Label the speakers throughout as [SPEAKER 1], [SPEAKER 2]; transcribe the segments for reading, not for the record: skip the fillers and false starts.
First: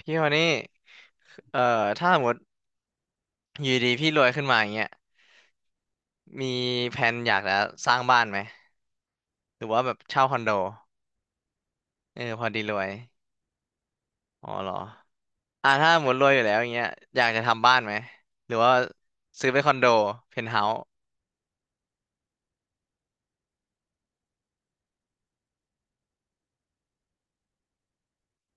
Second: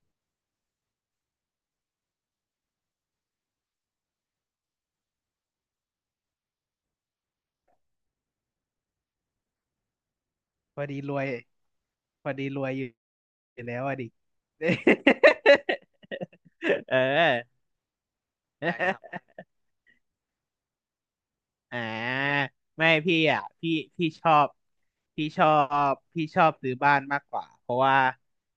[SPEAKER 1] พี่คนนี้เอ่อถ้าสมมติอยู่ดีพี่รวยขึ้นมาอย่างเงี้ยมีแผนอยากจะสร้างบ้านไหมหรือว่าแบบเช่าคอนโด
[SPEAKER 2] พอดีรวย
[SPEAKER 1] เออ
[SPEAKER 2] พอ
[SPEAKER 1] พ
[SPEAKER 2] ดี
[SPEAKER 1] อ
[SPEAKER 2] ร
[SPEAKER 1] ดี
[SPEAKER 2] วย
[SPEAKER 1] ร
[SPEAKER 2] อ
[SPEAKER 1] ว
[SPEAKER 2] ยู่
[SPEAKER 1] ย
[SPEAKER 2] อยู่แล้วอะดิ
[SPEAKER 1] อ๋อเหรอ ถ้าสมมติรวยอยู่แล้วอย่างเงี้ย
[SPEAKER 2] เออ
[SPEAKER 1] อยากจะทำ บ้านไหม หรือ
[SPEAKER 2] ได้
[SPEAKER 1] ว่า
[SPEAKER 2] ครับ
[SPEAKER 1] ซื้อเป็นคอนโดเพนท์เฮาส์
[SPEAKER 2] อ่าไม่พี่อ่ะพี่พี่ชอบพี่ชอบพี่ชอบซื้อบ้านมากกว่าเพราะว่า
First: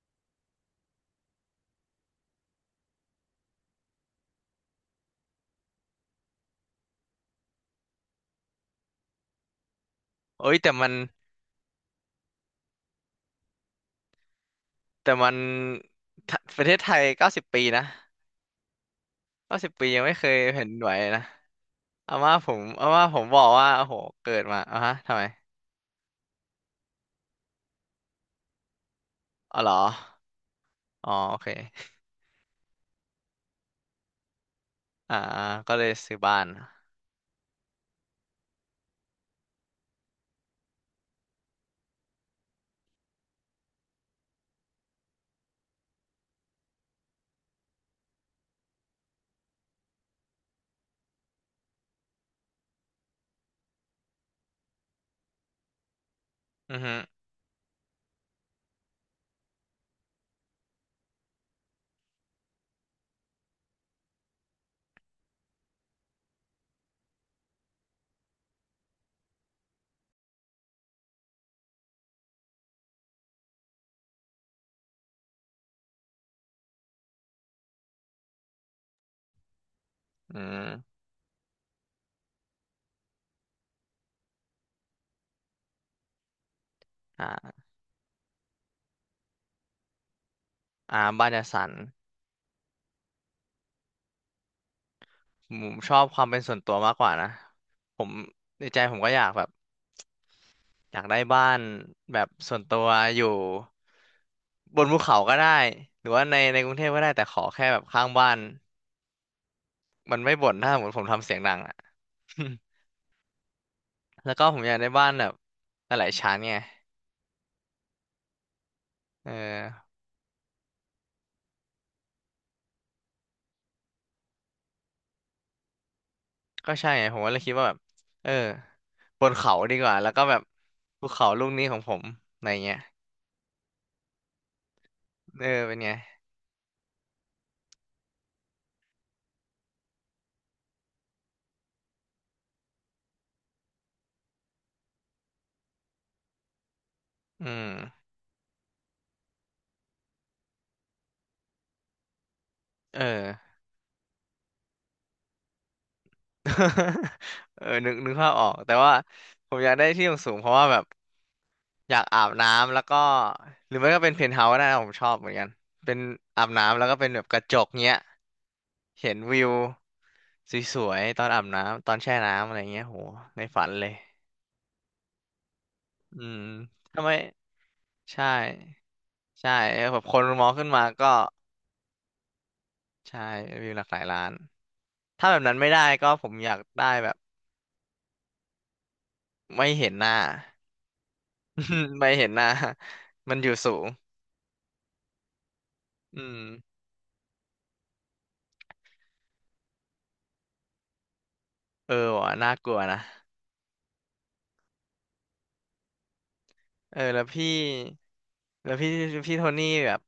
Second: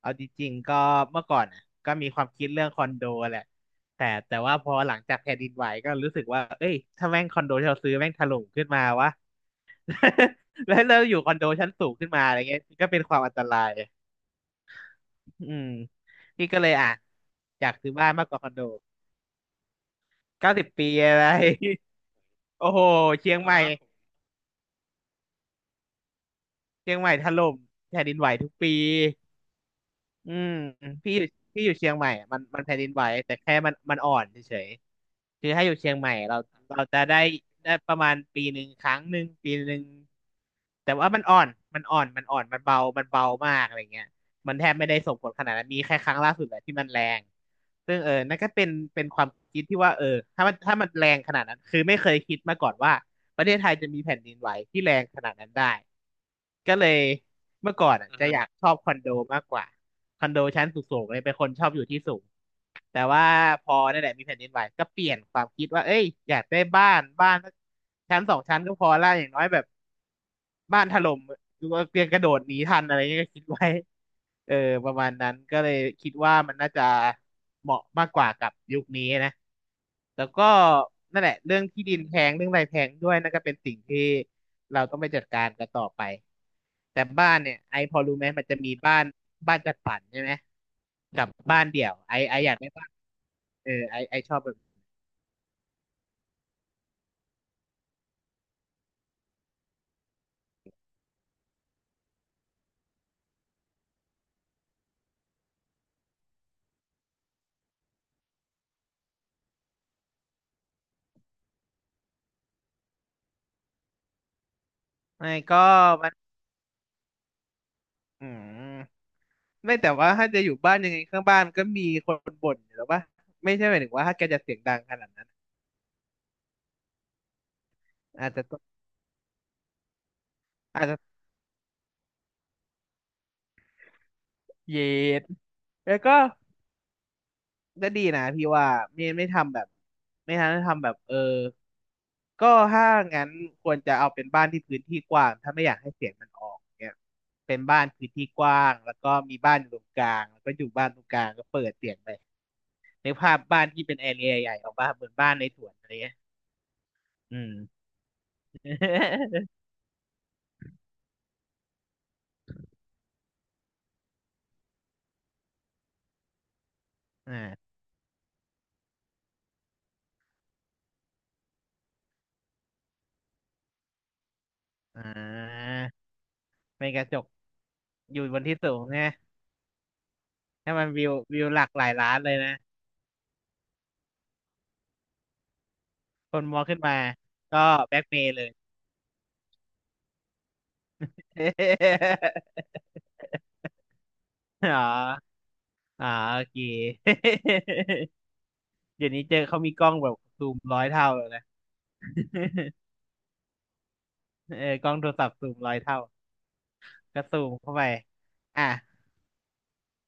[SPEAKER 2] เอาจริงๆก็เมื่อก่อนอ่ะก็มีความคิดเรื่องคอนโดแหละแต่ว่าพอหลังจากแผ่นดินไหวก็รู้สึกว่าเอ้ยถ้าแม่งคอนโดที่เราซื้อแม่งถล่มขึ้นมาวะ
[SPEAKER 1] เอ้ย
[SPEAKER 2] แล้วเราอยู่คอนโดชั้นสูงขึ้นมาอะไรเงี้ยก็เป็นความอันตราย
[SPEAKER 1] แต่มัน
[SPEAKER 2] อืมพี่ก็
[SPEAKER 1] ประ
[SPEAKER 2] เล
[SPEAKER 1] เท
[SPEAKER 2] ย
[SPEAKER 1] ศไท
[SPEAKER 2] อ่ะ
[SPEAKER 1] ยเก้าสิบปี
[SPEAKER 2] อยาก
[SPEAKER 1] นะ
[SPEAKER 2] ซื้อบ้านมากกว่าคอนโด
[SPEAKER 1] เก้าสิบปียังไม่เคย
[SPEAKER 2] เก้า
[SPEAKER 1] แผ่
[SPEAKER 2] สิ
[SPEAKER 1] น
[SPEAKER 2] บ
[SPEAKER 1] ดิน
[SPEAKER 2] ปี
[SPEAKER 1] ไหวเลย
[SPEAKER 2] อะ
[SPEAKER 1] นะ
[SPEAKER 2] ไร โอ้โห
[SPEAKER 1] อาม่าผม
[SPEAKER 2] เชีย
[SPEAKER 1] บ
[SPEAKER 2] ง
[SPEAKER 1] อก
[SPEAKER 2] ใหม่
[SPEAKER 1] ว่าโอ้โหเกิดมาอ่ะฮะทำไม
[SPEAKER 2] เชียงใหม่ถล่มแผ่นดินไหวทุกปี
[SPEAKER 1] อ๋อเหรอ
[SPEAKER 2] อืม
[SPEAKER 1] อ๋อ
[SPEAKER 2] พี่อยู่
[SPEAKER 1] โอเค
[SPEAKER 2] พี่อยู่เชียงใหม่อะมันแผ่นดินไหวแต่แค่มันอ่อนเฉย
[SPEAKER 1] อ่า
[SPEAKER 2] ๆคือถ้าอ
[SPEAKER 1] ก็
[SPEAKER 2] ยู่
[SPEAKER 1] เล
[SPEAKER 2] เชี
[SPEAKER 1] ย
[SPEAKER 2] ยงใหม่
[SPEAKER 1] ซื้อบ้า
[SPEAKER 2] เรา
[SPEAKER 1] น
[SPEAKER 2] จะได้ประมาณปีหนึ่งครั้งหนึ่งปีหนึ่งแต่ว่ามันอ่อนมันเบามากอะไรเงี้ยมันแทบไม่ได้ส่งผลขนาดนั้นมีแค่ครั้งล่าสุดแหละที่มันแรงซึ่งนั่นก็เป็นความคิดที่ว่าถ้ามันแรงขนาดนั้นคือไม่เคยคิดมาก่อนว่า ประเทศไทยจะมีแผ่นดินไหวที่แรงขนาดนั้นได้ก็
[SPEAKER 1] อือ
[SPEAKER 2] เล
[SPEAKER 1] ฮึ
[SPEAKER 2] ยเมื่อก่อนอะอือจะฮะอยากชอบคอนโดมากกว่าคอนโดชั้นสูงๆเลยเป็นคนชอบอยู่ที่สูงแต่ว่าพอนั่นแหละมีแผ่นดินไหวก็เปลี่ยนความคิดว่าเอ้ยอยากได้บ้านสักชั้นสองชั้นก็พอละอย่างน้อยแบบ บ้านถล่มหรือว่าเตรียมกระโดดหนีทันอะไรเงี้ยก็คิดไว้เออประมาณนั้นก็เลยคิดว่ามันน่าจะเหมาะมากกว่ากับยุคนี้นะแล้ว
[SPEAKER 1] อื
[SPEAKER 2] ก็
[SPEAKER 1] ม
[SPEAKER 2] นั่นแหละเรื่องที่ดินแพงเรื่องอะไรแพงด้วยนั่นก็เป็นสิ่งที่เราต้องไปจัดการกันต่อไปแต่บ้านเนี่
[SPEAKER 1] อ่า
[SPEAKER 2] ยไอพอรู้ไหมมันจะมีบ้านจัดสรรใช่ไหม
[SPEAKER 1] อาร์ม
[SPEAKER 2] กั
[SPEAKER 1] บ้า
[SPEAKER 2] บ
[SPEAKER 1] นจั
[SPEAKER 2] บ้า
[SPEAKER 1] สั
[SPEAKER 2] น
[SPEAKER 1] น
[SPEAKER 2] เดี่ยวไออยากได้บ้านไอชอบแบบ
[SPEAKER 1] ผมชอบความเป็นส่วนตัวมากกว่านะผมในใจผมก็อยากแบบอยากได้บ้านแบบส่วนตัวอยู่บนภูเขาก็ได้หรือว่าในกรุงเทพก็ได้แต่ขอแค่แบบข้างบ้านมันไม่บ่นถ้าสมมติผมทำเสียงดังอ่ะ แล้วก็ผมอยากได้บ้าน
[SPEAKER 2] ไอ
[SPEAKER 1] แบบ
[SPEAKER 2] ก็
[SPEAKER 1] หลา
[SPEAKER 2] มั
[SPEAKER 1] ย
[SPEAKER 2] น
[SPEAKER 1] ๆชั้นไง
[SPEAKER 2] อืม
[SPEAKER 1] เออ
[SPEAKER 2] ไม่แต่ว่าถ้าจะอยู่บ้านยังไงข้างบ้านก็มีคนบ่นอยู่แล้วป่ะไม่ใช่หมายถึงว่าถ้าแกจะเสียงดังขนาดนั้น
[SPEAKER 1] ก็ใช่ไงผมก็เลยคิดว่าแบบเอ
[SPEAKER 2] อาจ
[SPEAKER 1] อ
[SPEAKER 2] จะต้อง
[SPEAKER 1] บนเขาดีกว่าแล้วก็แบบ
[SPEAKER 2] อาจจะ
[SPEAKER 1] ภูเขาลูกนี้ของผมอะไรเงี้ย
[SPEAKER 2] เย็ด
[SPEAKER 1] เออเป็นไง
[SPEAKER 2] แล้วก็ก็ดีนะพี่ว่าไม่ทำแบบไม่ทำแบบก็ถ้างั้นควรจะเอาเป็นบ้านที่พื้นที่กว้างถ้าไม่อยากให้เสียงมันออกเนี่ย
[SPEAKER 1] อื
[SPEAKER 2] เป็น
[SPEAKER 1] ม
[SPEAKER 2] บ้านพื้นที่กว้างแล้วก็มีบ้านอยู่ตรงกลางแล้วก็อยู่บ้านตรงกลางก็เปิดเสียงไป
[SPEAKER 1] เอ
[SPEAKER 2] ในกภาพ
[SPEAKER 1] อ
[SPEAKER 2] บ้านที่เป็นแอเรียใหญ่ออกมาเหมือนบ้านในสวนอะไรเงี้ย อืม
[SPEAKER 1] เออนึกภาพออกแต่ว่าผ มอยากได้ที่สูงๆเพราะว่าแบบอยากอาบน้ำแล้วก็หรือไม่ก็เป็นเพนท์เฮาส์ก็ได้นะผมชอบเหมือนกันเป็นอาบน้ำแล้วก็เป็นแบบ
[SPEAKER 2] อ่
[SPEAKER 1] กระจ
[SPEAKER 2] า
[SPEAKER 1] กเงี้ยเห็นวิวสวยๆตอนอาบน้ำตอนแช่น้ำอะไรเงี้ยโหในฝันเลย
[SPEAKER 2] อ่า
[SPEAKER 1] อืม
[SPEAKER 2] เป็นก
[SPEAKER 1] ทำ
[SPEAKER 2] ระ
[SPEAKER 1] ไม
[SPEAKER 2] จกอยู่
[SPEAKER 1] ใช่
[SPEAKER 2] บนที่สูงนะ
[SPEAKER 1] ใช่เออแบบคนมองขึ้น
[SPEAKER 2] ให้
[SPEAKER 1] มา
[SPEAKER 2] มัน
[SPEAKER 1] ก็
[SPEAKER 2] วิวหลักหลายล้านเลยนะ
[SPEAKER 1] ใช่วิวหลากหลายล้านถ้าแบบนั้นไม่ได้ก็ผ
[SPEAKER 2] ค
[SPEAKER 1] ม
[SPEAKER 2] น
[SPEAKER 1] อยา
[SPEAKER 2] ม
[SPEAKER 1] ก
[SPEAKER 2] องขึ้น
[SPEAKER 1] ได้
[SPEAKER 2] มา
[SPEAKER 1] แบบ
[SPEAKER 2] ก็แบ็กเมย์เลย
[SPEAKER 1] ไม่เห็นหน้า ไม่เห็นหน้า มันอยู่สูง
[SPEAKER 2] อ๋ออ๋อ
[SPEAKER 1] อื
[SPEAKER 2] โอ
[SPEAKER 1] ม
[SPEAKER 2] เค เดี๋ยวนี้เจอเขามีกล้องแบบซูมร้อยเท่าเลยนะ
[SPEAKER 1] เออว่ะน่ากลัวนะ
[SPEAKER 2] เออกล้องโทรศัพท์ซูมร้อยเท่า
[SPEAKER 1] เออแล้
[SPEAKER 2] ก็
[SPEAKER 1] ว
[SPEAKER 2] ซู
[SPEAKER 1] พี่
[SPEAKER 2] มเข้าไปอ่ะ
[SPEAKER 1] แล้วพี่พี่โทนี่แบบ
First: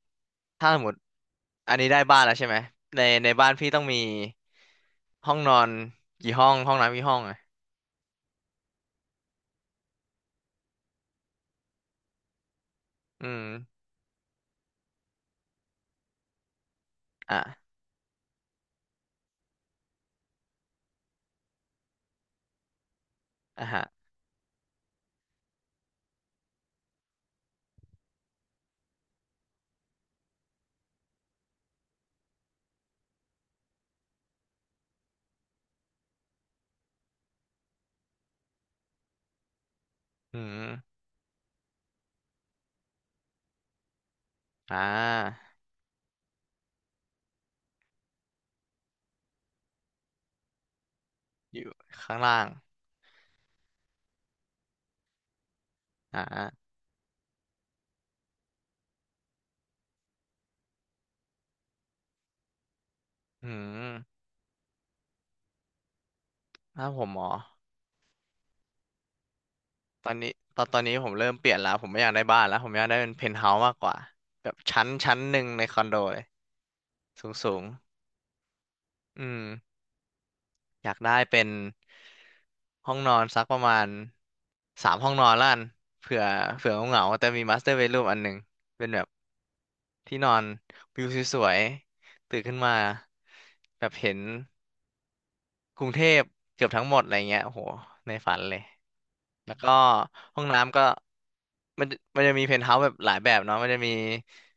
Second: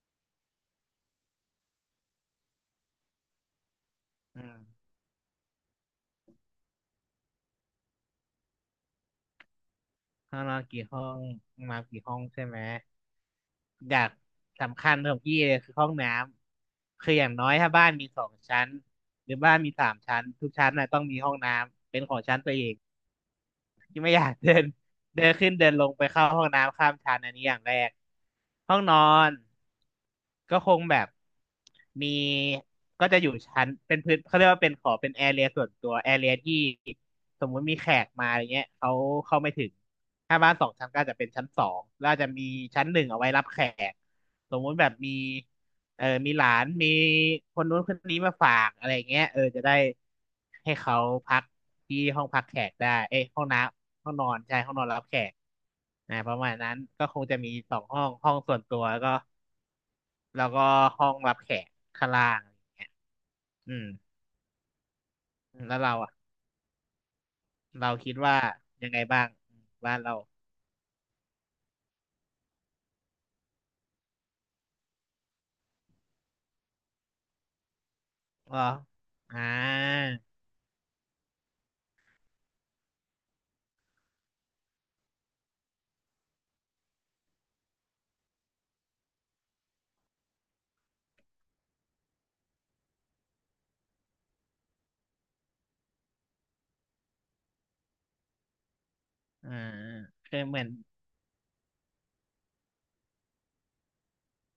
[SPEAKER 1] ถ้าสมมติอันนี้ได้บ้านแล้วใช่ไหมในบ้านพี่ต้องมี
[SPEAKER 2] อืม
[SPEAKER 1] ห้องนอนกี่ห้องห้องน้ำกี่ห้องอ่ะ
[SPEAKER 2] ข้างนอนกี่ห้องมากี่ห้องใช่ไหม
[SPEAKER 1] อืม
[SPEAKER 2] อย่างสำคัญของพี่เลยคือห้องน้ำคืออย่างน้อย
[SPEAKER 1] อ่ะ
[SPEAKER 2] ถ้าบ้านมีสองชั้นหรือบ้านมี3 ชั้นทุกชั้นน่ะต้องมีห้องน้ำเป็นของชั้นตัวเอง
[SPEAKER 1] อ่ะฮะ
[SPEAKER 2] ที่ไม่อยากเดิน เดินขึ้นเดินลงไปเข้าห้องน้ำข้ามชั้นอันนี้อย่างแรกห้องนอนก็คงแบบมีก็จะอยู่ชั้นเป็นพื้นเขาเรียกว่าเป็นขอเป็นแอเรียส่วนตัวแอเรียที่สมมุติมีแขกมาอะไรเงี้ยเขาเข้าไม่ถึง
[SPEAKER 1] อื
[SPEAKER 2] ถ้าบ้านสอ
[SPEAKER 1] ม
[SPEAKER 2] งชั้นก็อาจจะเป็นชั้นสองแล้วอาจจะมีชั้นหนึ่งเอาไว้รับแขกสมมุ
[SPEAKER 1] อ่
[SPEAKER 2] ติแบบมี
[SPEAKER 1] า
[SPEAKER 2] เออมีหลานมีคนนู้นคนนี้มาฝากอะไรเงี้ยเออจะได้ให้เขาพัก
[SPEAKER 1] อยู่
[SPEAKER 2] ที่
[SPEAKER 1] ข้าง
[SPEAKER 2] ห้อง
[SPEAKER 1] ล่า
[SPEAKER 2] พัก
[SPEAKER 1] ง
[SPEAKER 2] แขกได้เอ้ยห้องน้ำห้องนอนใช่ห้องนอนรับแขก
[SPEAKER 1] อ
[SPEAKER 2] นะประมาณ
[SPEAKER 1] ่า
[SPEAKER 2] นั้นก็คงจะมี2 ห้องห้องส่วนตัวแล้วก็ห้องรับแขกข้างล่างอะไรเงี้ย
[SPEAKER 1] อื
[SPEAKER 2] อืม
[SPEAKER 1] ม
[SPEAKER 2] แล้วเราอ่ะ
[SPEAKER 1] ถ้าผมหมอ
[SPEAKER 2] เราคิดว่ายังไงบ้างอืมบ้าน
[SPEAKER 1] ตอ
[SPEAKER 2] เรา
[SPEAKER 1] นนี้ตอนนี้ผมเริ่มเปลี่ยนแล้วผมไม่อยากได้บ้านแล้วผมอยากได้เป็นเพนท์เฮาส์มากกว่าแบบชั้นหนึ่งในคอนโดเลยสูงสูง
[SPEAKER 2] อ๋อ
[SPEAKER 1] อื
[SPEAKER 2] อ่
[SPEAKER 1] ม
[SPEAKER 2] า
[SPEAKER 1] อยากได้เป็นห้องนอนสักประมาณ3 ห้องนอนละกันเผื่อเหงาๆแต่มีมาสเตอร์เบดรูมอันหนึ่งเป็นแบบที่นอนวิวสวยๆตื่นขึ้นมาแบบเห็นกรุงเทพเกือบทั้งหมดอะไรเงี้ยโอ้โหในฝันเลย
[SPEAKER 2] อ่า
[SPEAKER 1] แล้วก็
[SPEAKER 2] คือ
[SPEAKER 1] ห้อง
[SPEAKER 2] เหมือน
[SPEAKER 1] น้ำก็มันจะมีเพนท์เฮาส์แบบหลายแบบเนาะมันจะมี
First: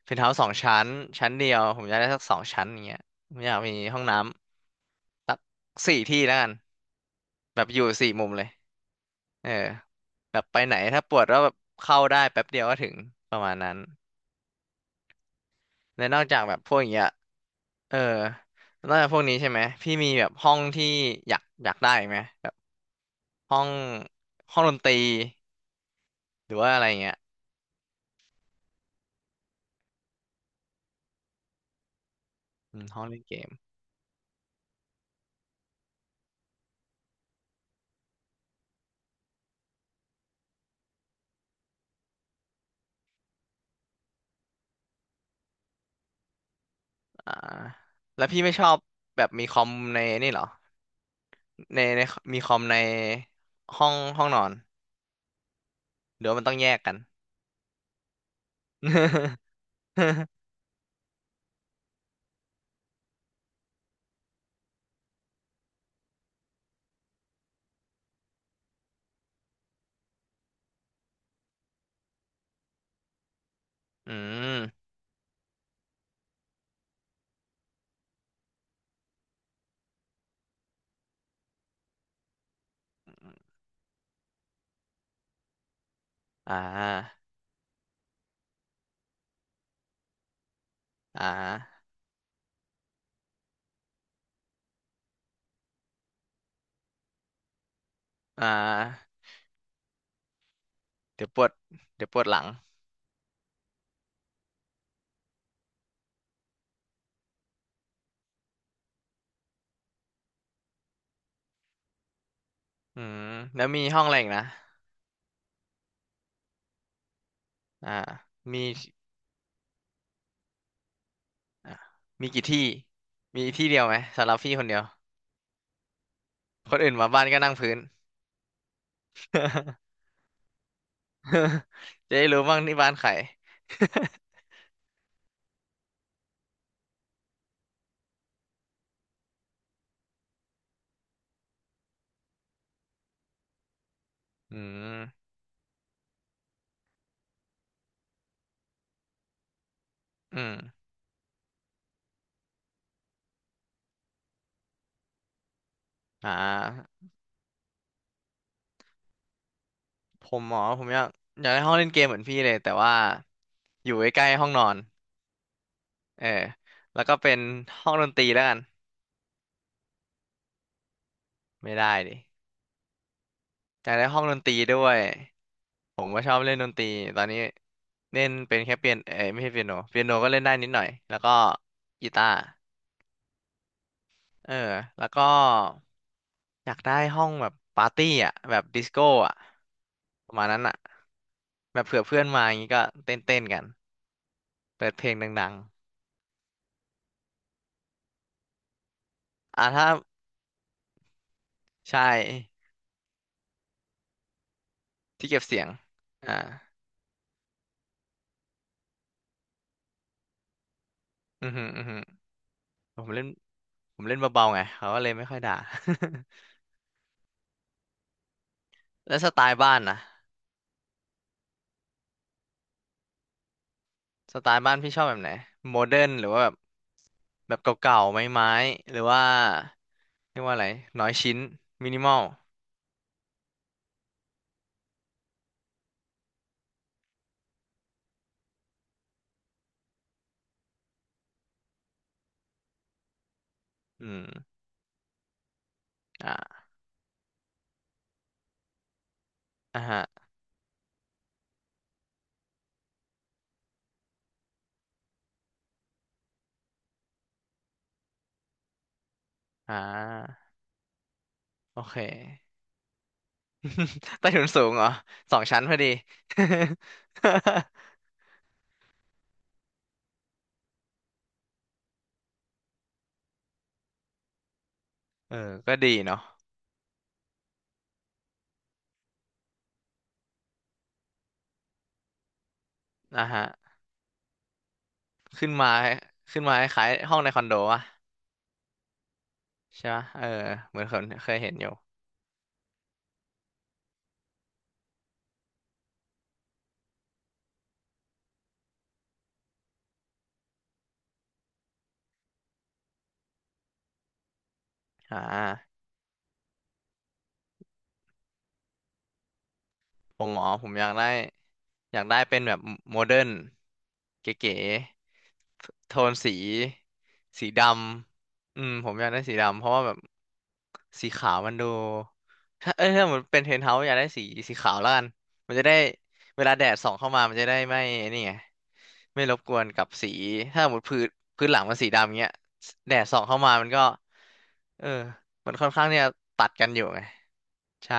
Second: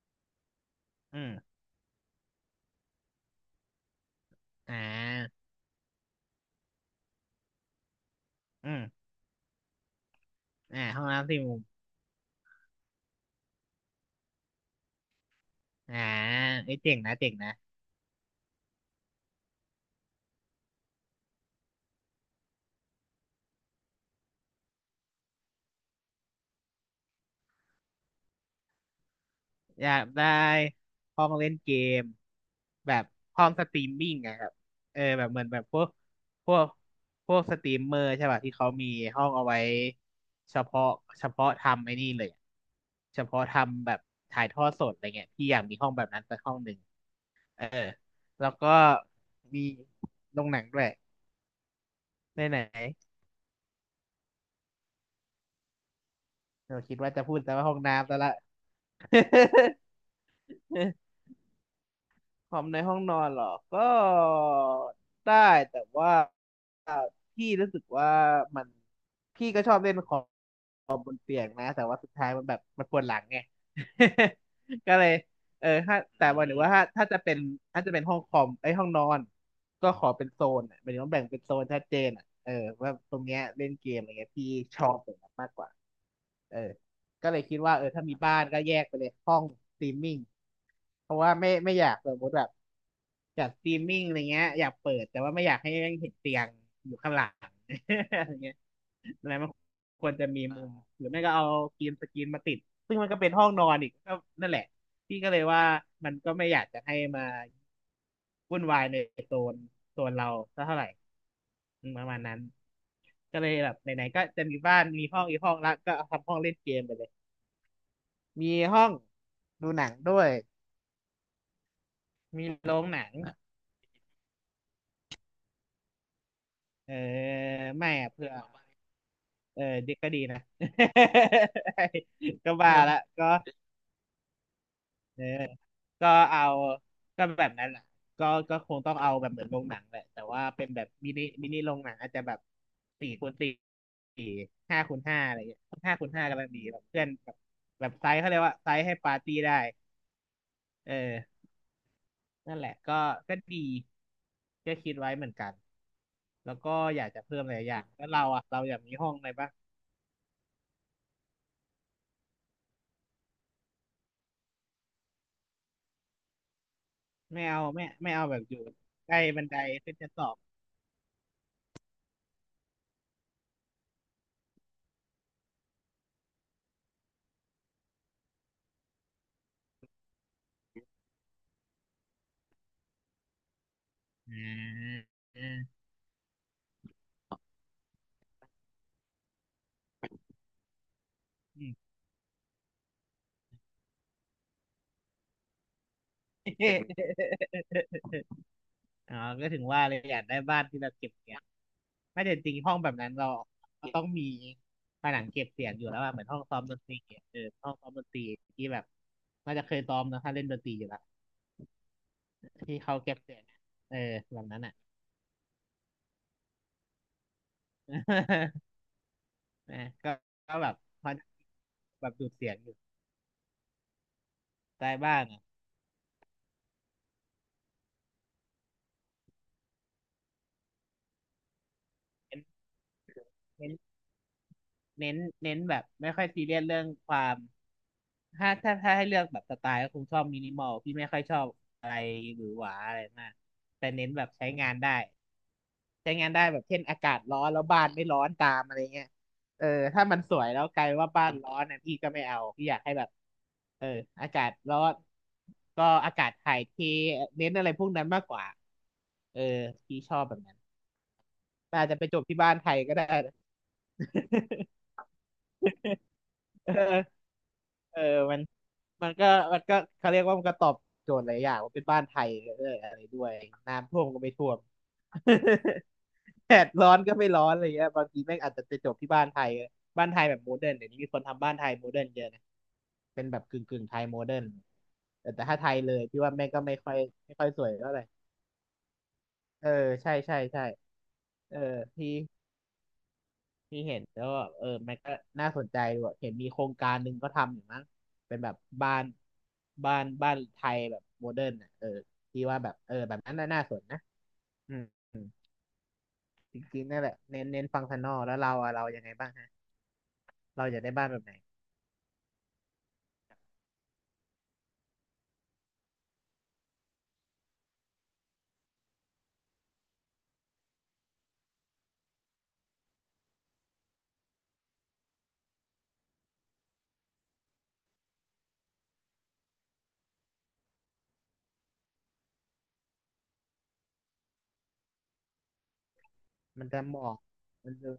[SPEAKER 1] เพนท์เฮาส์สองชั้น
[SPEAKER 2] อื
[SPEAKER 1] ชั้
[SPEAKER 2] ม
[SPEAKER 1] นเดียวผมอยากได้สักสองชั้นอย่างเงี้ยผมอยากมีห้องน้
[SPEAKER 2] อ่
[SPEAKER 1] ำสัก
[SPEAKER 2] า
[SPEAKER 1] 4 ที่แล้วกัน แบบอยู่4 มุมเลย
[SPEAKER 2] อืม
[SPEAKER 1] เออแบบไปไหน
[SPEAKER 2] อ่าห้
[SPEAKER 1] ถ้า
[SPEAKER 2] อง
[SPEAKER 1] ปวด
[SPEAKER 2] น้ำ
[SPEAKER 1] ก็
[SPEAKER 2] สี่
[SPEAKER 1] แบ
[SPEAKER 2] มุ
[SPEAKER 1] บ
[SPEAKER 2] ม
[SPEAKER 1] เข้าได้แป๊บเดียวก็ถึงประมาณนั้น
[SPEAKER 2] อ่า
[SPEAKER 1] และนอกจากแบบพ
[SPEAKER 2] เอ้
[SPEAKER 1] ว
[SPEAKER 2] ย
[SPEAKER 1] กอย่า
[SPEAKER 2] เจ๋
[SPEAKER 1] ง
[SPEAKER 2] ง
[SPEAKER 1] เงี้ย
[SPEAKER 2] นะเจ๋งนะ
[SPEAKER 1] เออนอกจากพวกนี้ใช่ไหม พี่มีแบบห้องที่อยากได้อีกไหมแบบห้องดนตรีหรือว่าอะไรเงี้ย
[SPEAKER 2] อยากได้ห้องเล่นเกม
[SPEAKER 1] อืม
[SPEAKER 2] แบ
[SPEAKER 1] ห้อ
[SPEAKER 2] บ
[SPEAKER 1] งเล่นเก
[SPEAKER 2] ห้อ
[SPEAKER 1] ม
[SPEAKER 2] งสตรีมมิ่งอะครับเออแบบเหมือนแบบพวกพวกสตรีมเมอร์ใช่ป่ะที่เขามีห้องเอาไว้เฉพาะเฉพาะทำไอ้นี่เลยอะเฉพาะทำแบบถ่ายทอดสดอะไรเงี้ยพี่อยากมีห้องแบบนั้นสักห้องหนึ่ง
[SPEAKER 1] อ่า
[SPEAKER 2] เออ
[SPEAKER 1] แล้วพี่
[SPEAKER 2] แล้ว
[SPEAKER 1] ไม่ช
[SPEAKER 2] ก็
[SPEAKER 1] อบแบบมีค
[SPEAKER 2] มี
[SPEAKER 1] อมในนี่เห
[SPEAKER 2] โร
[SPEAKER 1] รอ
[SPEAKER 2] งหนังด้วย
[SPEAKER 1] ในมี
[SPEAKER 2] ไหน
[SPEAKER 1] คอ
[SPEAKER 2] ไหน
[SPEAKER 1] มในห้องนอนหรือว่ามันต้องแย
[SPEAKER 2] เรา
[SPEAKER 1] กกั
[SPEAKER 2] คิ
[SPEAKER 1] น
[SPEAKER 2] ดว่าจะพูดแต่ว่าห้องน้ำซะละ คอมในห้องนอนเหรอก็ได้แต่ว่าพี่รู้สึกว่ามันพี่ก็ชอบเล่นคอมเปียกนะแต่ว่าสุดท้ายมันแบบมันปวดหลังไง
[SPEAKER 1] อืม
[SPEAKER 2] ก็เลยถ้าแต่ว่าหรือว่าถ้าจะเป็นถ้าจะเป็นห้องคอมไอ้ยห้องนอนก็ขอเป็นโซนอ่ะหมายถึงว่าแบ่งเป็นโซนชัดเจนอ่ะเออว่าตรงเนี้ยเล่นเกมอะไรเงี้ยพี่ชอบแบบนั้นมากกว่า
[SPEAKER 1] อ่
[SPEAKER 2] เออ
[SPEAKER 1] า
[SPEAKER 2] ก็เลยคิดว่าเออถ้ามีบ้านก็แยกไปเลยห้องสตรีมมิ่งเพราะ
[SPEAKER 1] อ่
[SPEAKER 2] ว่าไม่
[SPEAKER 1] า
[SPEAKER 2] อยากสมมติแบบ จัดสตรีมมิ่งอะไรเงี้ยอยากเปิดแต่ว่าไม่อยากให้แม่งเห็นเตียงอยู่ข้างหลัง อะไร
[SPEAKER 1] อ่
[SPEAKER 2] เงี้ย
[SPEAKER 1] า
[SPEAKER 2] อะไรมันควรจะมีมุมหรือไม่
[SPEAKER 1] เดี๋ยว
[SPEAKER 2] ก็
[SPEAKER 1] ปว
[SPEAKER 2] เอา
[SPEAKER 1] ด
[SPEAKER 2] กรีนส
[SPEAKER 1] เดี๋ยวป
[SPEAKER 2] กรี
[SPEAKER 1] วด
[SPEAKER 2] น
[SPEAKER 1] หลั
[SPEAKER 2] มา
[SPEAKER 1] ง
[SPEAKER 2] ติดซึ่งมันก็เป็นห้องนอนอีกก็นั่นแหละพี่ก็เลยว่ามันก็ไม่อยากจะให้มาวุ่นวายในโซนโซนเราสักเท่าไหร่อืมประมาณนั้น
[SPEAKER 1] อืม
[SPEAKER 2] ก็เลย
[SPEAKER 1] แล้ว
[SPEAKER 2] แบบ
[SPEAKER 1] มี
[SPEAKER 2] ไห
[SPEAKER 1] ห้อ
[SPEAKER 2] น
[SPEAKER 1] งอะไร
[SPEAKER 2] ๆก็
[SPEAKER 1] อีกนะ
[SPEAKER 2] จะมีบ้านมีห้องอีกห้องละก็เอาทำห้องเล่นเกมไปเลย
[SPEAKER 1] อ่า
[SPEAKER 2] มี
[SPEAKER 1] มี
[SPEAKER 2] ห้องดูหนังด้วย
[SPEAKER 1] อ่ามีกี่
[SPEAKER 2] มี
[SPEAKER 1] ที่
[SPEAKER 2] โรงหนัง
[SPEAKER 1] มีที่เดียวไหมสำหรับพี่คนเดียวคน
[SPEAKER 2] เอ
[SPEAKER 1] อื่น
[SPEAKER 2] อ
[SPEAKER 1] มาบ้านก็นั่งพื้น
[SPEAKER 2] ไม่อะเผื่อ เออดิกก็ดีนะ
[SPEAKER 1] จะได้รู้
[SPEAKER 2] ก็
[SPEAKER 1] บ้าง
[SPEAKER 2] มา
[SPEAKER 1] ที่บ้าน
[SPEAKER 2] และ
[SPEAKER 1] ใคร
[SPEAKER 2] ก็เออก็เอาก็แบบนั้นแหละก็คงต้องเอาแบบเหมือนโรงหนังแหละแต่ว่าเป็นแบบมินิโรงหนังอาจจะแบบสี่คูณสี่
[SPEAKER 1] อื
[SPEAKER 2] ห้าคู
[SPEAKER 1] ม
[SPEAKER 2] ณห้าอะไรอย่างเงี้ยห้าคูณห้ากำลังดีแบบเพื่อนแบบแบบไซส์เขาเรียกว่าไซส์ให้ปาร์ตี้ได้
[SPEAKER 1] อืม
[SPEAKER 2] เออนั่นแหละก็ก็ดีก็คิดไว้เหมือนกัน
[SPEAKER 1] อ่
[SPEAKER 2] แล้วก็
[SPEAKER 1] า
[SPEAKER 2] อยากจะเพิ่มหลายอย่างแล้วเราอ่ะเราอยากมีห้องอะไรปะ
[SPEAKER 1] ผมหมอผมอยากได้ห้องเล่นเกมเหมือนพี่เลยแต่ว่าอยู่ใกล้ๆห้องนอนเออแล้วก็เป็น
[SPEAKER 2] ไม่เอาไม่
[SPEAKER 1] ห้องดน
[SPEAKER 2] ไม่
[SPEAKER 1] ตรี
[SPEAKER 2] เอาแบ
[SPEAKER 1] แล้ว
[SPEAKER 2] บอ
[SPEAKER 1] กัน
[SPEAKER 2] ยู่ใกล้บันไดขึ้นชั้นสอง
[SPEAKER 1] ไม่ได้ดิอยากได้ห้องดนตรีด้วย ผมก็ชอบเล่นดนตรีตอนนี้เล่นเป็นแค่เปียโนเอ้ยไม่ใช่เปียโนเปียโนก็เล่นได้นิดหน่อยแล้วก็กีตาร์
[SPEAKER 2] อ
[SPEAKER 1] เออ
[SPEAKER 2] ่า
[SPEAKER 1] แล้วก็
[SPEAKER 2] อืม
[SPEAKER 1] อยากได้ห้องแบบปาร์ตี้อ่ะแบบดิสโก้อ่ะประมาณนั้นอ่ะ
[SPEAKER 2] อืม
[SPEAKER 1] แบบเผื่อเพื่อนมาอย่างงี้ก็เต้นเต้นกันเปิดเพลงดัง
[SPEAKER 2] อ๋อก็
[SPEAKER 1] ๆ
[SPEAKER 2] ถึงว่า
[SPEAKER 1] ถ้า
[SPEAKER 2] เลยอยากได้บ้านที่เราเก็บเสียง
[SPEAKER 1] ใช่
[SPEAKER 2] ไม่แต่จริงห้องแบบนั้นเราเราต้องมีผนัง
[SPEAKER 1] ที่เก็
[SPEAKER 2] เก็
[SPEAKER 1] บ
[SPEAKER 2] บ
[SPEAKER 1] เสีย
[SPEAKER 2] เสี
[SPEAKER 1] ง
[SPEAKER 2] ยงอยู่แล้วอะเหมือนห้อง
[SPEAKER 1] อ่า
[SPEAKER 2] ซ้อมดนตรีอะเออห้องซ้อมดนตรีที่แบบน่าจะเคยซ้อมนะถ้าเล่นดนตรีอยู่แล้ว
[SPEAKER 1] อือหืออือหือ
[SPEAKER 2] ที่เขา
[SPEAKER 1] ผม
[SPEAKER 2] เก็บ
[SPEAKER 1] เล่น
[SPEAKER 2] เสียงเอ
[SPEAKER 1] ผม
[SPEAKER 2] อ
[SPEAKER 1] เล่น
[SPEAKER 2] แบ
[SPEAKER 1] เบา
[SPEAKER 2] บ
[SPEAKER 1] ๆไง
[SPEAKER 2] นั้นอ่ะ
[SPEAKER 1] เขาก็เลยไม่ค่อยด่า แล้วสไตล์บ้า
[SPEAKER 2] นะ
[SPEAKER 1] นนะ
[SPEAKER 2] ก็ก็แบบพอแบบดูดเสียงอยู่
[SPEAKER 1] สไตล์บ้าน
[SPEAKER 2] ใต้
[SPEAKER 1] พี่ชอบแบ
[SPEAKER 2] บ้า
[SPEAKER 1] บ
[SPEAKER 2] น
[SPEAKER 1] ไหน
[SPEAKER 2] อ่ะ
[SPEAKER 1] โมเดิร์นหรือว่าแบบ แบบเก่าๆไม้ๆหรือว่าเรียกว่าอะไรน้อยชิ้นมินิมอล
[SPEAKER 2] เป็นเป็น เน้นเน้นแบบไม่ค่อยซีเรียสเรื่องความถ้าให้เลือกแบบสไตล์ก็คงชอบมินิมอลพี่ไม่ค่อยชอบอะไรหรือหวาอะไรมากแต่เน้น
[SPEAKER 1] อื
[SPEAKER 2] แบ
[SPEAKER 1] ม
[SPEAKER 2] บใช้งานได้ใช้งา
[SPEAKER 1] อ่
[SPEAKER 2] นได้แบ
[SPEAKER 1] า
[SPEAKER 2] บเช่นอากาศร้อนแล้วบ้านไม่ร้อนตามอะไรเงี้ยเออ
[SPEAKER 1] อ่าฮะ
[SPEAKER 2] ถ้ามันสวยแล้วกลายว่าบ้านร้อนนะพี่ก็ไม่เอาพี่อยากให้แบบเอออากาศร้อนก็อากาศถ่ายเทเน้นอะไรพวกนั้นมากกว่าเออ
[SPEAKER 1] อ่
[SPEAKER 2] พี่ชอบแบ
[SPEAKER 1] า
[SPEAKER 2] บนั้นแต่
[SPEAKER 1] โอ
[SPEAKER 2] อาจ
[SPEAKER 1] เค
[SPEAKER 2] จะไปจบที่บ้านไทยก็ได้นะ
[SPEAKER 1] ใต้ถุนสูง เหรอ2 ชั้นพอดี
[SPEAKER 2] เออเออ มันมันก็มันก็เขาเรียกว่ามันก็ตอบโจทย์หลายอย่างว่าเป็นบ้านไทยเอออะไรด้วยน้ำท่วมก็ไม่ท่วม
[SPEAKER 1] เออก็ดีเนาะ
[SPEAKER 2] แดดร้อนก็ไม่ร้อนอะไรเงี้ยบางทีแม่งอาจจะไปจบที่บ้านไทยบ้านไทยแบบโมเดิร์นเดี๋ยวนี้มีคนทำบ้านไทยโมเดิร์นเยอะนะ
[SPEAKER 1] อ่า
[SPEAKER 2] เป็นแบ
[SPEAKER 1] ฮะ
[SPEAKER 2] บกึ่งไทยโมเดิร์นแต่
[SPEAKER 1] ขึ้น
[SPEAKER 2] ถ้า
[SPEAKER 1] มา
[SPEAKER 2] ไทยเลยพี่ว่า
[SPEAKER 1] ขึ้น
[SPEAKER 2] แม่ง
[SPEAKER 1] มา
[SPEAKER 2] ก็
[SPEAKER 1] คล้ายๆห้องใน
[SPEAKER 2] ไม่
[SPEAKER 1] คอ
[SPEAKER 2] ค่
[SPEAKER 1] น
[SPEAKER 2] อย
[SPEAKER 1] โด
[SPEAKER 2] สวย
[SPEAKER 1] วะ
[SPEAKER 2] เท่าไหร่เออ
[SPEAKER 1] ใช่ปะ
[SPEAKER 2] ใช่
[SPEAKER 1] เออ
[SPEAKER 2] ใช่ใช่
[SPEAKER 1] เหมือนเคยเห็น
[SPEAKER 2] เออ
[SPEAKER 1] อยู่
[SPEAKER 2] พี่ ที่เห็นแล้วแบบเออมันก็น่าสนใจด้วยเห็นมีโครงการหนึ่งก็ทำอยู่มั้งเป็นแบบบ้านบ้านไทยแบบโมเดิร์นอ่ะเออที่ว่าแบบเออแบบนั้นน่ะน่าสนนะอืมอื
[SPEAKER 1] อ่า
[SPEAKER 2] มจริงๆนั่นแหละเน้นฟังก์ชันนอลแล้วเราอะเรายังไงบ้างฮะ
[SPEAKER 1] อ๋อผ
[SPEAKER 2] เรา
[SPEAKER 1] ม
[SPEAKER 2] อยากได้บ้านแบบไหน
[SPEAKER 1] อยากได้เป็นแบบโมเดิร์นเก๋ๆโทนสีสีดำอืมผมอยากได้สีดำเพราะว่าแบบสีขาวมันดูเอ้ยถ้าเหมือนเป็นเทนเฮาส์อยากได้สีขาวแล้วกันมันจะได้เวลาแดดส่องเข้ามามันจะได้ไม่นี่ไงไม่รบกวนกับสีถ้าหมดพื้นหลังมันสีดำเงี้ยแดดส่องเข้ามามันก็เออมันค่อนข้างที่จะตัด
[SPEAKER 2] มั
[SPEAKER 1] กั
[SPEAKER 2] น
[SPEAKER 1] นอ
[SPEAKER 2] จะ
[SPEAKER 1] ยู่
[SPEAKER 2] เห
[SPEAKER 1] ไง
[SPEAKER 2] มาะมันจะ
[SPEAKER 1] ใช่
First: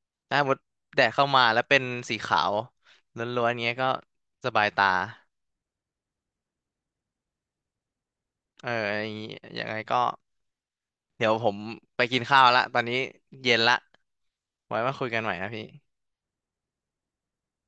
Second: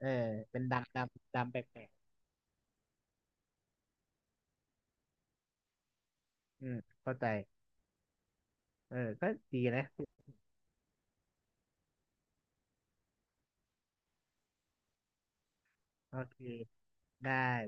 [SPEAKER 2] เออ
[SPEAKER 1] ถ้าหมด
[SPEAKER 2] เป็น
[SPEAKER 1] แดดเข้ามา
[SPEAKER 2] ดำแป
[SPEAKER 1] แล้วเป็
[SPEAKER 2] ล
[SPEAKER 1] น
[SPEAKER 2] ก
[SPEAKER 1] สีขาวล้วนๆเงี้ยก็สบายตา
[SPEAKER 2] ๆอืมเข้าใจ
[SPEAKER 1] เออ
[SPEAKER 2] เอ
[SPEAKER 1] อ
[SPEAKER 2] อ
[SPEAKER 1] ย่างงี้
[SPEAKER 2] ก็ดี
[SPEAKER 1] ยังไง
[SPEAKER 2] นะ
[SPEAKER 1] ก็เดี๋ยวผมไปกินข้าวละตอนนี้เย็นละไว้มาคุยกันใหม่นะพี่
[SPEAKER 2] โอเคได้